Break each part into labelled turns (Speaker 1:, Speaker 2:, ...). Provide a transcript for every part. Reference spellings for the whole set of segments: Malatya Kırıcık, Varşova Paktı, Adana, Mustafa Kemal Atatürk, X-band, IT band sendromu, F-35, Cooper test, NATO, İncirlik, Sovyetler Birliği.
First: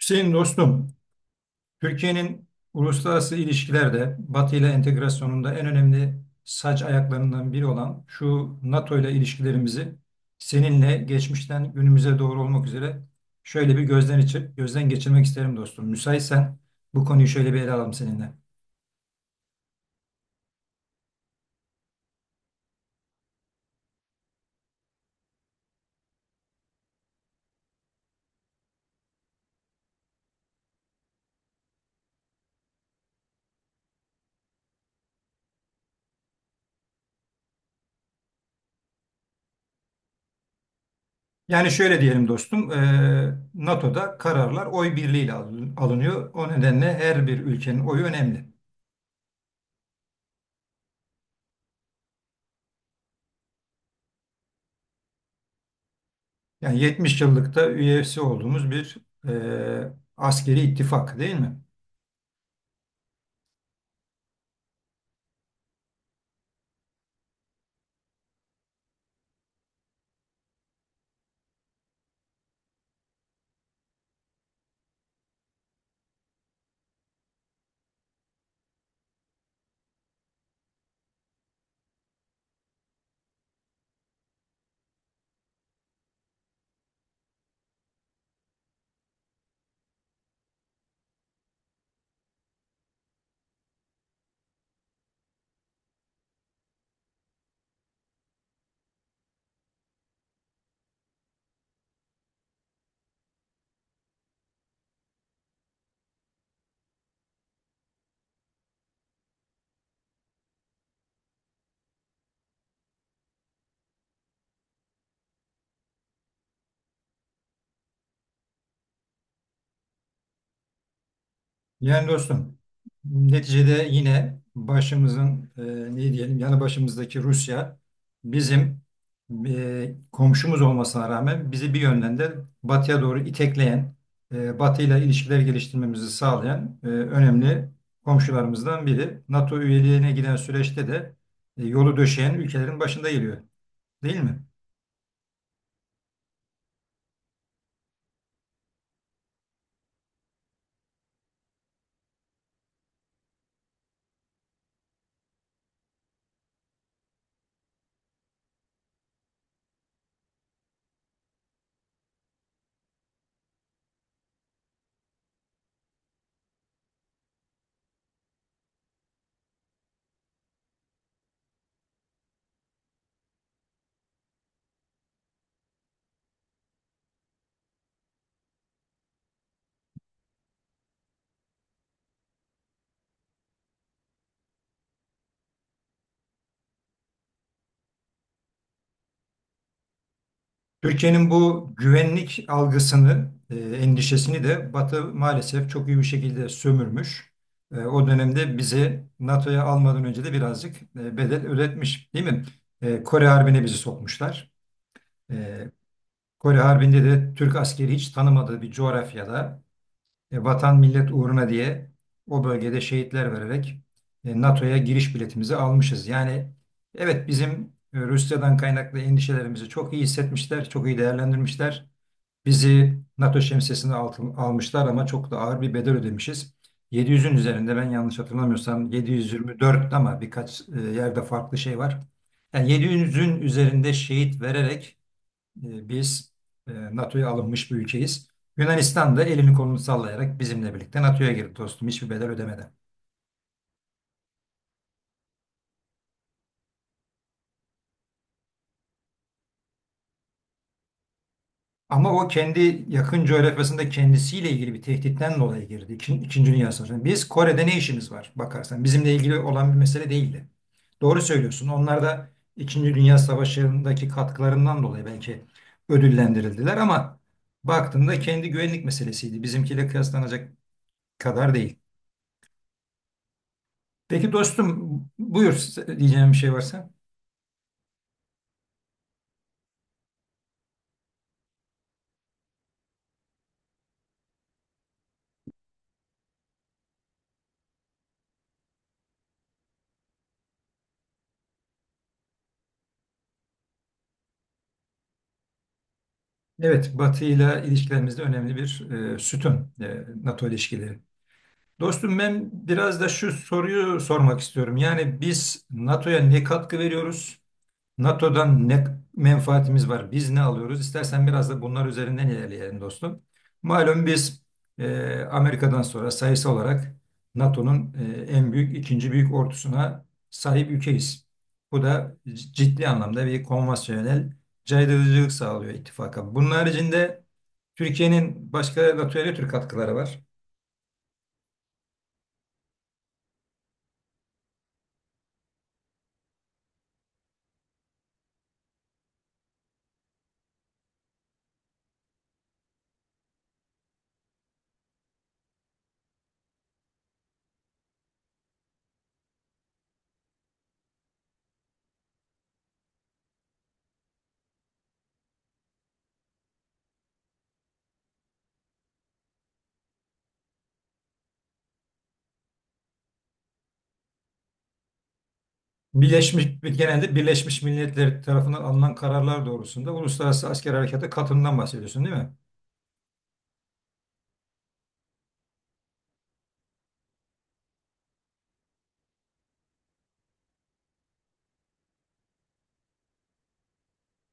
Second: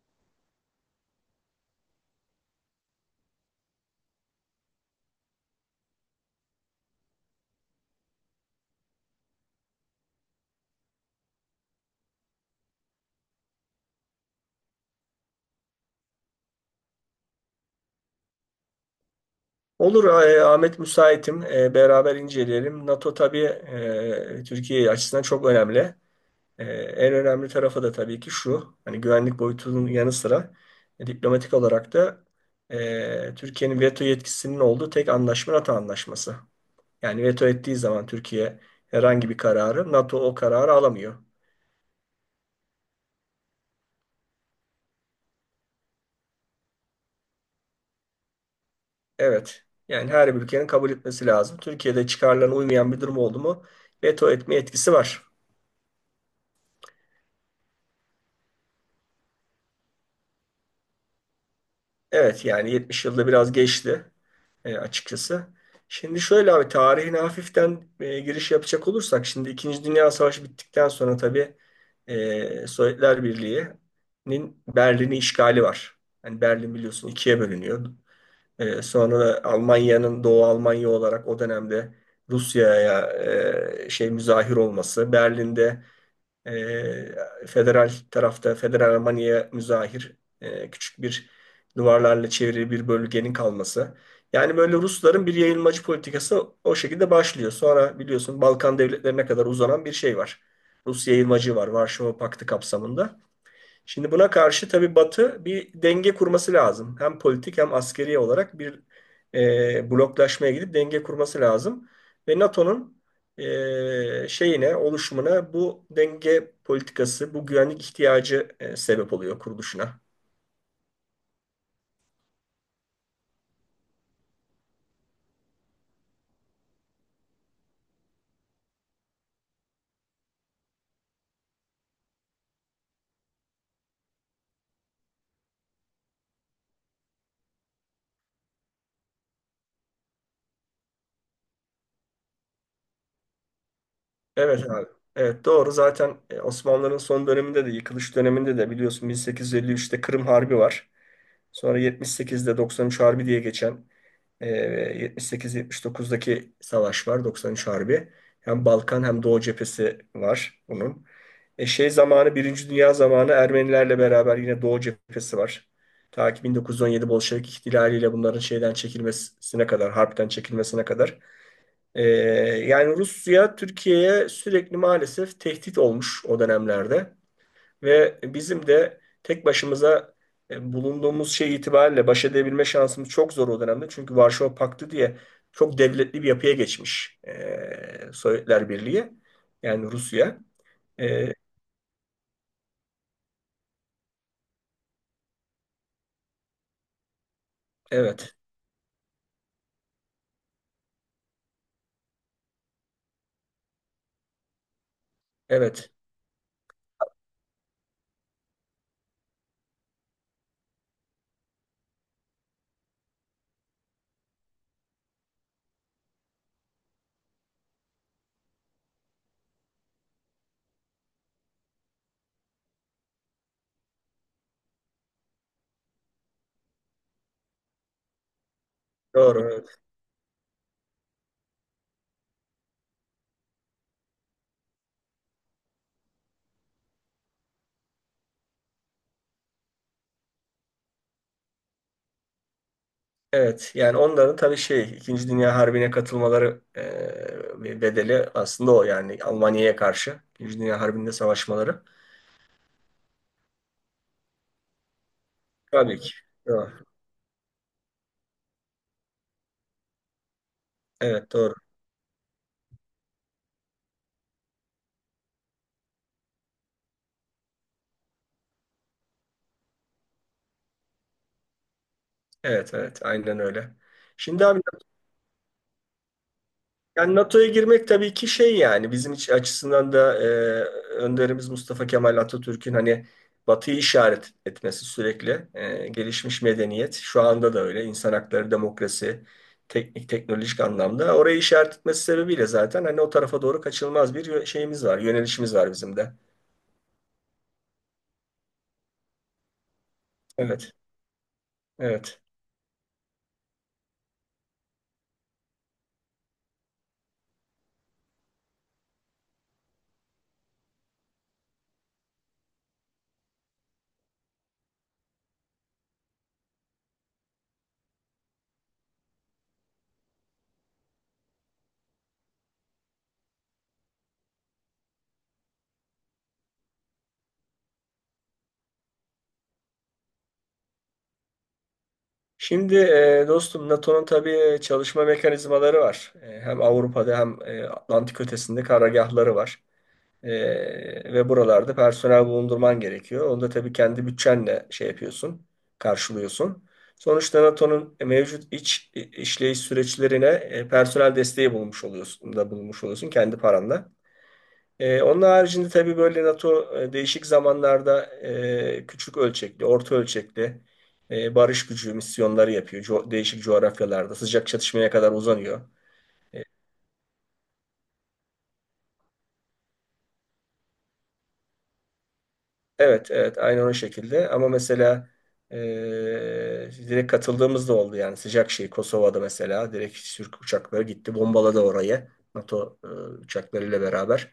Speaker 1: Hüseyin dostum, Türkiye'nin uluslararası ilişkilerde Batı ile entegrasyonunda en önemli saç ayaklarından biri olan şu NATO ile ilişkilerimizi seninle geçmişten günümüze doğru olmak üzere şöyle bir gözden geçirmek isterim dostum. Müsaitsen bu konuyu şöyle bir ele alalım seninle.
Speaker 2: Olur, Ahmet müsaitim. Beraber inceleyelim. NATO tabii Türkiye açısından çok önemli. En önemli tarafı da tabii ki şu. Hani güvenlik boyutunun yanı sıra diplomatik olarak da Türkiye'nin veto yetkisinin olduğu tek anlaşma NATO anlaşması. Yani veto ettiği zaman Türkiye herhangi bir kararı, NATO o kararı alamıyor.
Speaker 1: Yani şöyle diyelim dostum, NATO'da kararlar oy birliğiyle alınıyor. O nedenle her bir ülkenin oyu önemli.
Speaker 2: Evet. Yani her bir ülkenin kabul etmesi lazım. Türkiye'de çıkarlarına uymayan bir durum oldu mu, veto etme etkisi var.
Speaker 1: Yani 70 yıllıkta üyesi olduğumuz bir askeri ittifak değil mi?
Speaker 2: Evet, yani 70 yılda biraz geçti, açıkçası. Şimdi şöyle abi, tarihine hafiften giriş yapacak olursak, şimdi İkinci Dünya Savaşı bittikten sonra tabii Sovyetler Birliği'nin Berlin'i işgali var. Yani Berlin, biliyorsun, ikiye bölünüyor. Sonra da Almanya'nın Doğu Almanya olarak o dönemde Rusya'ya müzahir olması, Berlin'de federal tarafta, federal Almanya'ya müzahir küçük bir duvarlarla çevrili bir bölgenin kalması. Yani böyle Rusların bir yayılmacı politikası o şekilde başlıyor. Sonra biliyorsun, Balkan devletlerine kadar uzanan bir şey var. Rus yayılmacı var, Varşova Paktı kapsamında. Şimdi buna karşı tabii Batı bir denge kurması lazım. Hem politik hem askeri olarak bir bloklaşmaya gidip denge kurması lazım. Ve NATO'nun oluşumuna bu denge politikası, bu güvenlik ihtiyacı sebep oluyor kuruluşuna.
Speaker 1: Yani dostum neticede yine başımızın ne diyelim yanı başımızdaki Rusya bizim komşumuz olmasına rağmen bizi bir yönden de batıya doğru itekleyen, batıyla ilişkiler geliştirmemizi sağlayan önemli komşularımızdan biri. NATO üyeliğine giden süreçte de yolu döşeyen ülkelerin başında geliyor değil mi?
Speaker 2: Evet abi. Evet, doğru. Zaten Osmanlıların son döneminde de, yıkılış döneminde de biliyorsun, 1853'te Kırım Harbi var. Sonra 78'de 93 Harbi diye geçen e, 78-79'daki savaş var. 93 Harbi. Hem Balkan hem Doğu cephesi var bunun. E, şey zamanı Birinci Dünya zamanı Ermenilerle beraber yine Doğu cephesi var. Ta ki 1917 Bolşevik ihtilaliyle bunların şeyden çekilmesine kadar, harpten çekilmesine kadar. ee, Yani Rusya Türkiye'ye sürekli maalesef tehdit olmuş o dönemlerde ve bizim de tek başımıza bulunduğumuz şey itibariyle baş edebilme şansımız çok zor o dönemde. Çünkü Varşova Paktı diye çok devletli bir yapıya geçmiş Sovyetler Birliği, yani Rusya.
Speaker 1: Türkiye'nin
Speaker 2: E,
Speaker 1: bu güvenlik algısını, endişesini de Batı maalesef çok iyi bir şekilde sömürmüş. O
Speaker 2: evet,
Speaker 1: dönemde bizi NATO'ya almadan önce de birazcık bedel ödetmiş, değil mi? Kore Harbi'ne bizi sokmuşlar. E,
Speaker 2: evet.
Speaker 1: Kore Harbi'nde de Türk askeri hiç tanımadığı bir coğrafyada vatan millet uğruna diye o bölgede şehitler vererek NATO'ya giriş biletimizi almışız. Yani evet bizim Rusya'dan kaynaklı endişelerimizi çok iyi hissetmişler, çok iyi değerlendirmişler. Bizi NATO şemsiyesine almışlar ama çok da ağır bir bedel ödemişiz. 700'ün üzerinde ben yanlış hatırlamıyorsam
Speaker 2: Doğru, evet.
Speaker 1: 724 ama birkaç yerde farklı şey var. Yani 700'ün üzerinde şehit vererek biz NATO'ya alınmış bir ülkeyiz. Yunanistan da elini kolunu sallayarak bizimle birlikte NATO'ya girdi dostum hiçbir bedel ödemeden.
Speaker 2: Evet, yani onların tabii İkinci Dünya Harbi'ne katılmaları bir bedeli aslında o, yani Almanya'ya karşı İkinci Dünya Harbi'nde savaşmaları.
Speaker 1: Ama o kendi yakın coğrafyasında kendisiyle ilgili bir tehditten dolayı girdi.
Speaker 2: Tabii ki.
Speaker 1: İkinci Dünya
Speaker 2: Doğru.
Speaker 1: Savaşı'na. Biz Kore'de ne işimiz var bakarsan. Bizimle ilgili olan bir mesele değildi. Doğru
Speaker 2: Evet, doğru.
Speaker 1: söylüyorsun. Onlar da İkinci Dünya Savaşı'ndaki katkılarından dolayı belki ödüllendirildiler ama baktığında kendi güvenlik meselesiydi. Bizimkiyle kıyaslanacak kadar değil.
Speaker 2: Evet, evet, aynen öyle.
Speaker 1: Peki
Speaker 2: Şimdi abi,
Speaker 1: dostum buyur diyeceğim bir şey varsa.
Speaker 2: yani NATO'ya girmek tabii ki bizim iç açısından da önderimiz Mustafa Kemal Atatürk'ün hani Batı'yı işaret etmesi, sürekli gelişmiş medeniyet, şu anda da öyle, insan hakları, demokrasi, teknik teknolojik anlamda orayı işaret etmesi sebebiyle zaten hani o tarafa doğru kaçınılmaz bir yö- şeyimiz var yönelişimiz var bizim de.
Speaker 1: Evet, Batı ile ilişkilerimizde önemli bir sütun NATO
Speaker 2: Evet,
Speaker 1: ilişkileri. Dostum
Speaker 2: evet.
Speaker 1: ben biraz da şu soruyu sormak istiyorum. Yani biz NATO'ya ne katkı veriyoruz? NATO'dan ne menfaatimiz var? Biz ne alıyoruz? İstersen biraz da bunlar üzerinden ilerleyelim dostum. Malum biz Amerika'dan sonra sayısı olarak NATO'nun en büyük, ikinci büyük ordusuna sahip ülkeyiz. Bu da ciddi anlamda bir konvansiyonel caydırıcılık sağlıyor ittifaka. Bunun haricinde Türkiye'nin başka NATO'ya ne tür katkıları var?
Speaker 2: Şimdi dostum, NATO'nun tabii çalışma mekanizmaları var. Hem Avrupa'da hem Atlantik ötesinde karargahları var. E, Ve buralarda personel bulundurman gerekiyor. Onu da tabii kendi bütçenle karşılıyorsun. Sonuçta NATO'nun mevcut iç işleyiş süreçlerine personel desteği bulmuş oluyorsun, da bulmuş oluyorsun kendi paranla. Onun haricinde tabii böyle NATO değişik zamanlarda küçük ölçekli, orta ölçekli barış gücü misyonları yapıyor. Değişik coğrafyalarda sıcak çatışmaya kadar uzanıyor.
Speaker 1: Genelde Birleşmiş Milletler tarafından alınan kararlar doğrusunda uluslararası asker harekata katılımdan bahsediyorsun değil mi?
Speaker 2: Evet, evet, aynı onun şekilde. Ama mesela direkt katıldığımız da oldu, yani sıcak Kosova'da mesela direkt Türk uçakları gitti, bombaladı orayı, NATO uçaklarıyla beraber.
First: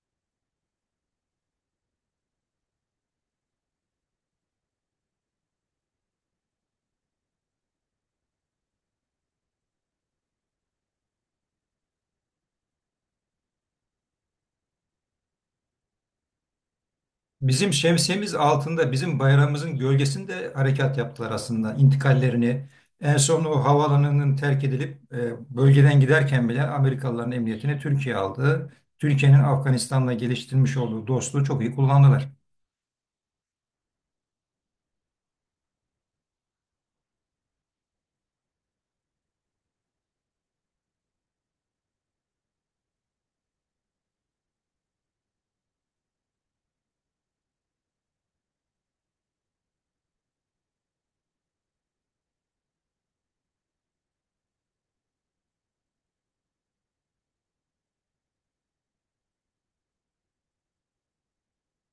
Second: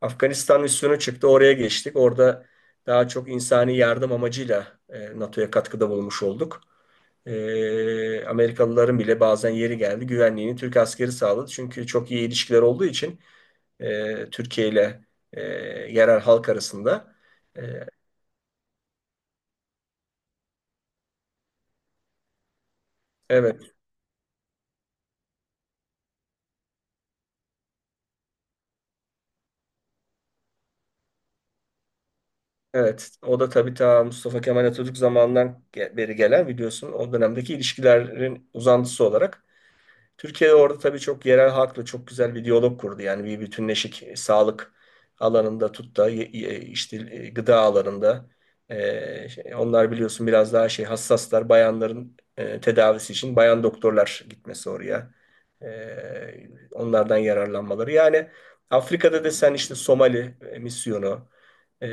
Speaker 2: Afganistan misyonu çıktı, oraya geçtik. Orada daha çok insani yardım amacıyla NATO'ya katkıda bulunmuş olduk. Amerikalıların bile bazen yeri geldi, güvenliğini Türk askeri sağladı. Çünkü çok iyi ilişkiler olduğu için Türkiye ile e, yerel halk arasında.
Speaker 1: Bizim şemsiyemiz altında bizim bayrağımızın gölgesinde harekat yaptılar aslında intikallerini. En son o
Speaker 2: Evet,
Speaker 1: havaalanının terk edilip bölgeden giderken bile Amerikalıların emniyetini Türkiye aldı. Türkiye'nin Afganistan'la geliştirmiş olduğu dostluğu çok iyi kullandılar.
Speaker 2: evet. O da tabii ta Mustafa Kemal Atatürk zamanından beri gelen, biliyorsun, o dönemdeki ilişkilerin uzantısı olarak Türkiye orada tabii çok yerel halkla çok güzel bir diyalog kurdu. Yani bir bütünleşik sağlık alanında tut da işte gıda alanında, onlar biliyorsun biraz daha hassaslar, bayanların tedavisi için bayan doktorlar gitmesi oraya. Onlardan yararlanmaları. Yani Afrika'da da sen işte Somali misyonu, e,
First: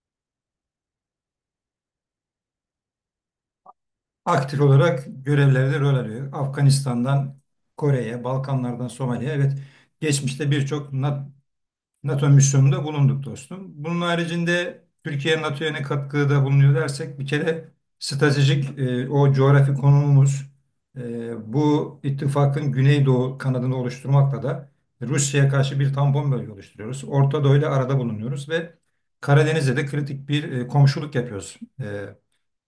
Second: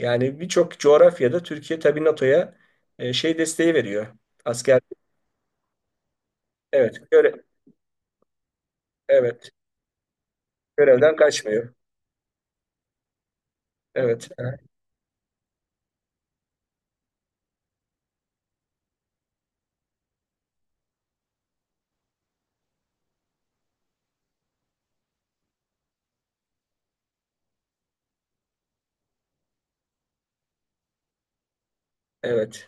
Speaker 2: yani birçok coğrafyada Türkiye tabii NATO'ya desteği veriyor.
Speaker 1: Aktif
Speaker 2: Asker,
Speaker 1: olarak görevlerde rol alıyor.
Speaker 2: evet, göre,
Speaker 1: Afganistan'dan Kore'ye, Balkanlardan Somali'ye
Speaker 2: evet.
Speaker 1: evet geçmişte birçok
Speaker 2: Görevden kaçmıyor.
Speaker 1: NATO misyonunda bulunduk dostum. Bunun
Speaker 2: Evet. Evet.
Speaker 1: haricinde Türkiye NATO'ya ne katkıda bulunuyor dersek bir kere stratejik o coğrafi konumumuz bu ittifakın Güneydoğu kanadını oluşturmakla da Rusya'ya karşı bir tampon bölge oluşturuyoruz. Orta Doğu ile arada bulunuyoruz ve Karadeniz'de de kritik bir komşuluk yapıyoruz. E,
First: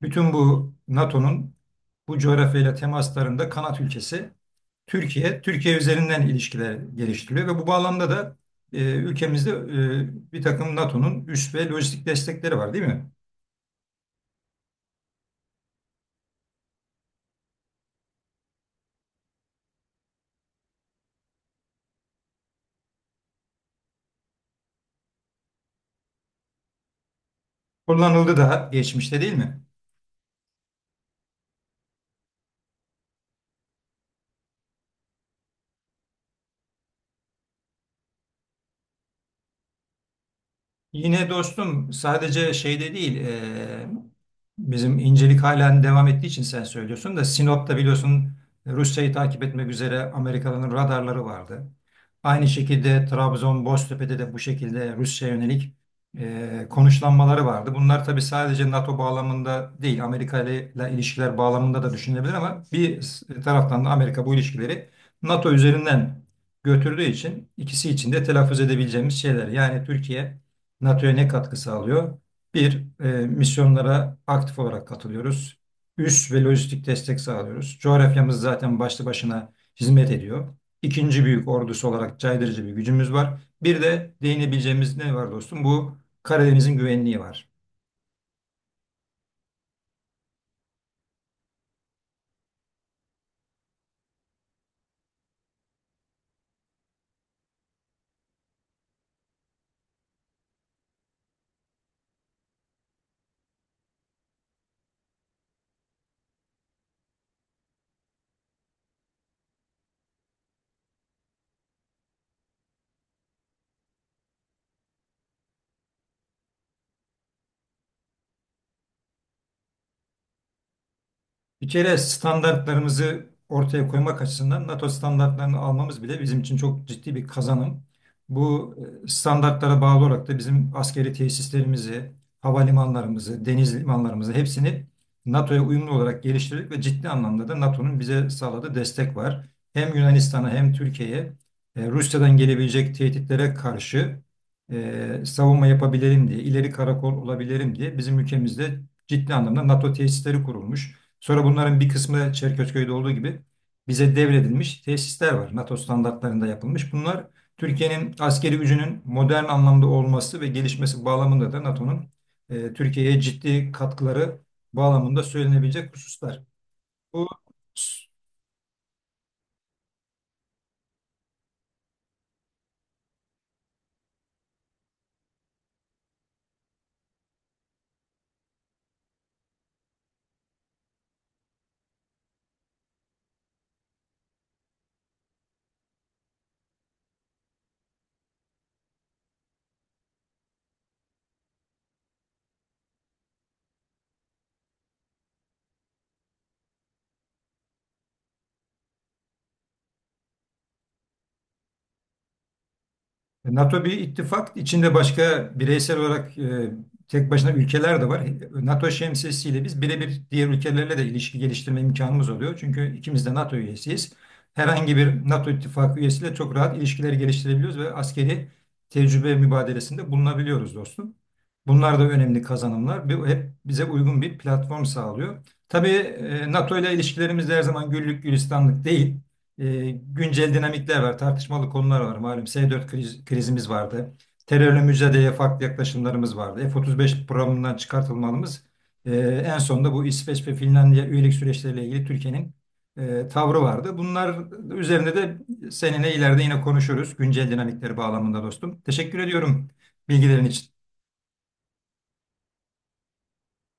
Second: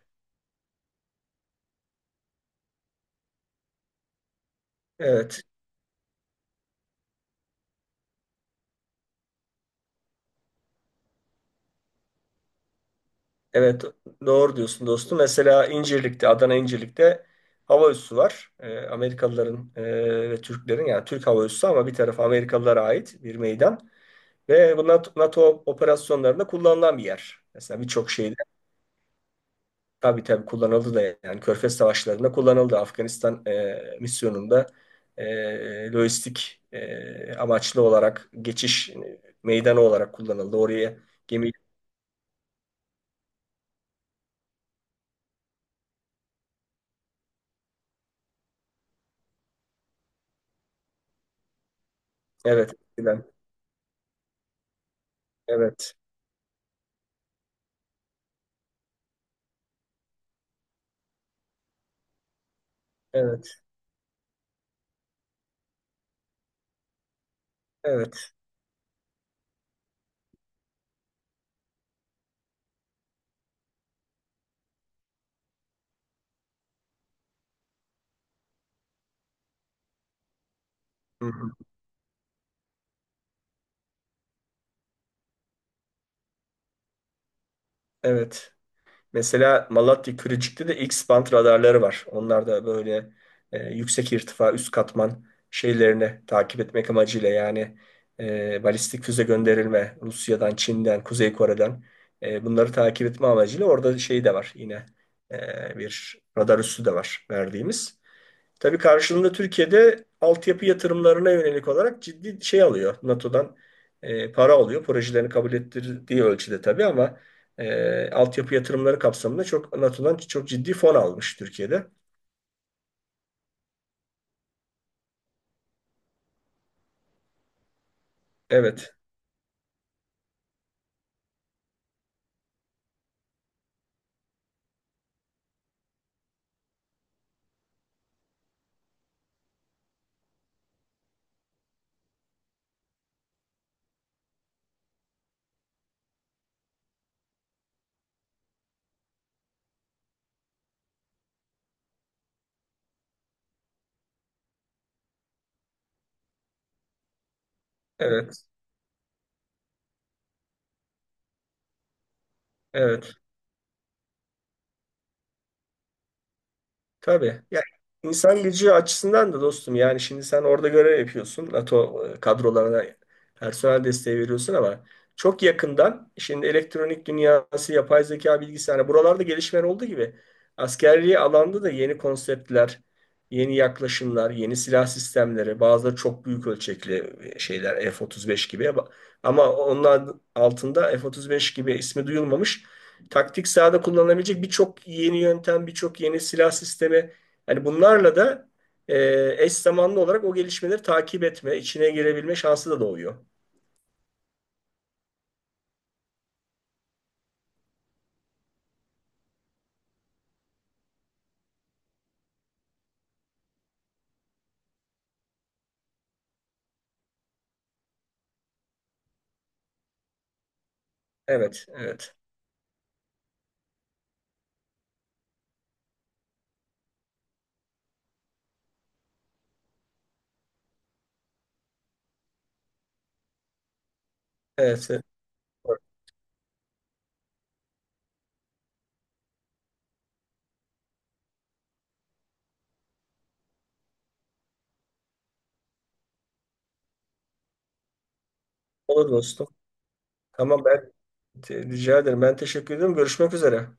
Speaker 1: bütün bu NATO'nun bu coğrafyayla temaslarında kanat ülkesi
Speaker 2: Evet.
Speaker 1: Türkiye, Türkiye üzerinden ilişkiler geliştiriliyor ve bu bağlamda da ülkemizde bir takım NATO'nun üs ve lojistik destekleri var değil mi?
Speaker 2: Evet. Doğru diyorsun dostum. Mesela İncirlik'te, Adana İncirlik'te hava üssü var. Amerikalıların ve Türklerin, yani Türk hava üssü ama bir tarafı Amerikalılara ait bir meydan. Ve bu NATO operasyonlarında kullanılan bir yer. Mesela birçok şeyde
Speaker 1: Kullanıldı da geçmişte değil mi?
Speaker 2: tabii tabii kullanıldı da, yani Körfez savaşlarında kullanıldı. Afganistan misyonunda lojistik amaçlı olarak geçiş meydanı olarak kullanıldı. Oraya
Speaker 1: Yine
Speaker 2: gemi.
Speaker 1: dostum sadece şeyde değil bizim incelik halen devam ettiği için sen söylüyorsun da Sinop'ta biliyorsun Rusya'yı takip etmek üzere Amerikalıların radarları vardı. Aynı
Speaker 2: Evet,
Speaker 1: şekilde
Speaker 2: eskiden.
Speaker 1: Trabzon, Boztepe'de de bu şekilde Rusya'ya yönelik
Speaker 2: Evet,
Speaker 1: konuşlanmaları vardı. Bunlar tabii sadece NATO bağlamında değil Amerika ile ilişkiler bağlamında da düşünülebilir ama bir
Speaker 2: evet,
Speaker 1: taraftan da Amerika bu ilişkileri NATO üzerinden götürdüğü için ikisi için de
Speaker 2: evet.
Speaker 1: telaffuz edebileceğimiz şeyler. Yani Türkiye NATO'ya ne katkı sağlıyor? Bir, misyonlara aktif olarak katılıyoruz. Üs ve lojistik destek sağlıyoruz. Coğrafyamız zaten başlı başına hizmet ediyor. İkinci
Speaker 2: Hı
Speaker 1: büyük
Speaker 2: hı.
Speaker 1: ordusu olarak caydırıcı bir gücümüz var. Bir de değinebileceğimiz ne var dostum? Bu Karadeniz'in güvenliği var.
Speaker 2: Evet. Mesela Malatya Kırıcık'ta da X-band radarları var. Onlar da böyle yüksek irtifa, üst katman şeylerini takip etmek amacıyla, yani balistik füze gönderilme Rusya'dan, Çin'den, Kuzey Kore'den bunları takip etme amacıyla orada şey de var, yine bir radar üssü de var verdiğimiz. Tabii karşılığında Türkiye'de altyapı yatırımlarına yönelik olarak ciddi şey alıyor. NATO'dan para alıyor. Projelerini kabul ettirdiği ölçüde tabii, ama altyapı yatırımları kapsamında çok NATO'dan çok ciddi fon almış
Speaker 1: Bir
Speaker 2: Türkiye'de.
Speaker 1: kere standartlarımızı ortaya koymak açısından NATO standartlarını almamız bile bizim için çok ciddi bir kazanım. Bu
Speaker 2: Evet,
Speaker 1: standartlara bağlı olarak da bizim askeri tesislerimizi, havalimanlarımızı, deniz limanlarımızı hepsini NATO'ya uyumlu olarak geliştirdik ve ciddi anlamda da NATO'nun bize sağladığı destek var. Hem Yunanistan'a hem Türkiye'ye Rusya'dan gelebilecek tehditlere karşı savunma yapabilirim diye, ileri karakol olabilirim diye bizim ülkemizde ciddi anlamda NATO tesisleri kurulmuş. Sonra bunların bir kısmı Çerkezköy'de olduğu gibi bize devredilmiş tesisler var. NATO standartlarında yapılmış. Bunlar Türkiye'nin
Speaker 2: evet,
Speaker 1: askeri gücünün modern anlamda olması ve gelişmesi bağlamında da NATO'nun
Speaker 2: evet.
Speaker 1: Türkiye'ye ciddi katkıları bağlamında söylenebilecek hususlar. Bu
Speaker 2: Tabii. Ya insan gücü açısından da dostum, yani şimdi sen orada görev yapıyorsun. NATO kadrolarına personel desteği veriyorsun, ama çok yakından şimdi elektronik dünyası, yapay zeka, bilgisayar, hani buralarda gelişmeler olduğu gibi askerliği alanda da yeni konseptler, yeni yaklaşımlar, yeni silah sistemleri, bazıları çok büyük ölçekli şeyler F-35 gibi, ama onlar altında F-35 gibi ismi duyulmamış taktik sahada kullanılabilecek birçok yeni yöntem, birçok yeni silah sistemi. Yani bunlarla da eş zamanlı olarak o gelişmeleri takip etme, içine girebilme şansı da doğuyor.
Speaker 1: NATO bir ittifak. İçinde başka bireysel olarak tek başına ülkeler de var. NATO şemsiyesiyle biz birebir diğer ülkelerle de ilişki geliştirme imkanımız oluyor. Çünkü ikimiz de NATO üyesiyiz. Herhangi bir NATO ittifakı üyesiyle çok rahat ilişkiler geliştirebiliyoruz ve askeri tecrübe mübadelesinde bulunabiliyoruz dostum.
Speaker 2: Evet,
Speaker 1: Bunlar da
Speaker 2: evet.
Speaker 1: önemli kazanımlar. Bu hep bize uygun bir platform sağlıyor. Tabii NATO ile ilişkilerimiz de her zaman güllük gülistanlık değil. Güncel dinamikler var, tartışmalı konular var. Malum S-4 krizimiz vardı. Terörle
Speaker 2: Evet. Evet.
Speaker 1: mücadeleye farklı yaklaşımlarımız vardı. F-35 programından çıkartılmamız e, en sonunda bu İsveç ve Finlandiya üyelik süreçleriyle ilgili Türkiye'nin tavrı vardı. Bunlar üzerinde de seninle ileride yine konuşuruz. Güncel dinamikleri bağlamında dostum.
Speaker 2: Olur
Speaker 1: Teşekkür
Speaker 2: dostum.
Speaker 1: ediyorum bilgilerin
Speaker 2: Tamam,
Speaker 1: için.
Speaker 2: ben rica ederim. Ben teşekkür ederim. Görüşmek üzere.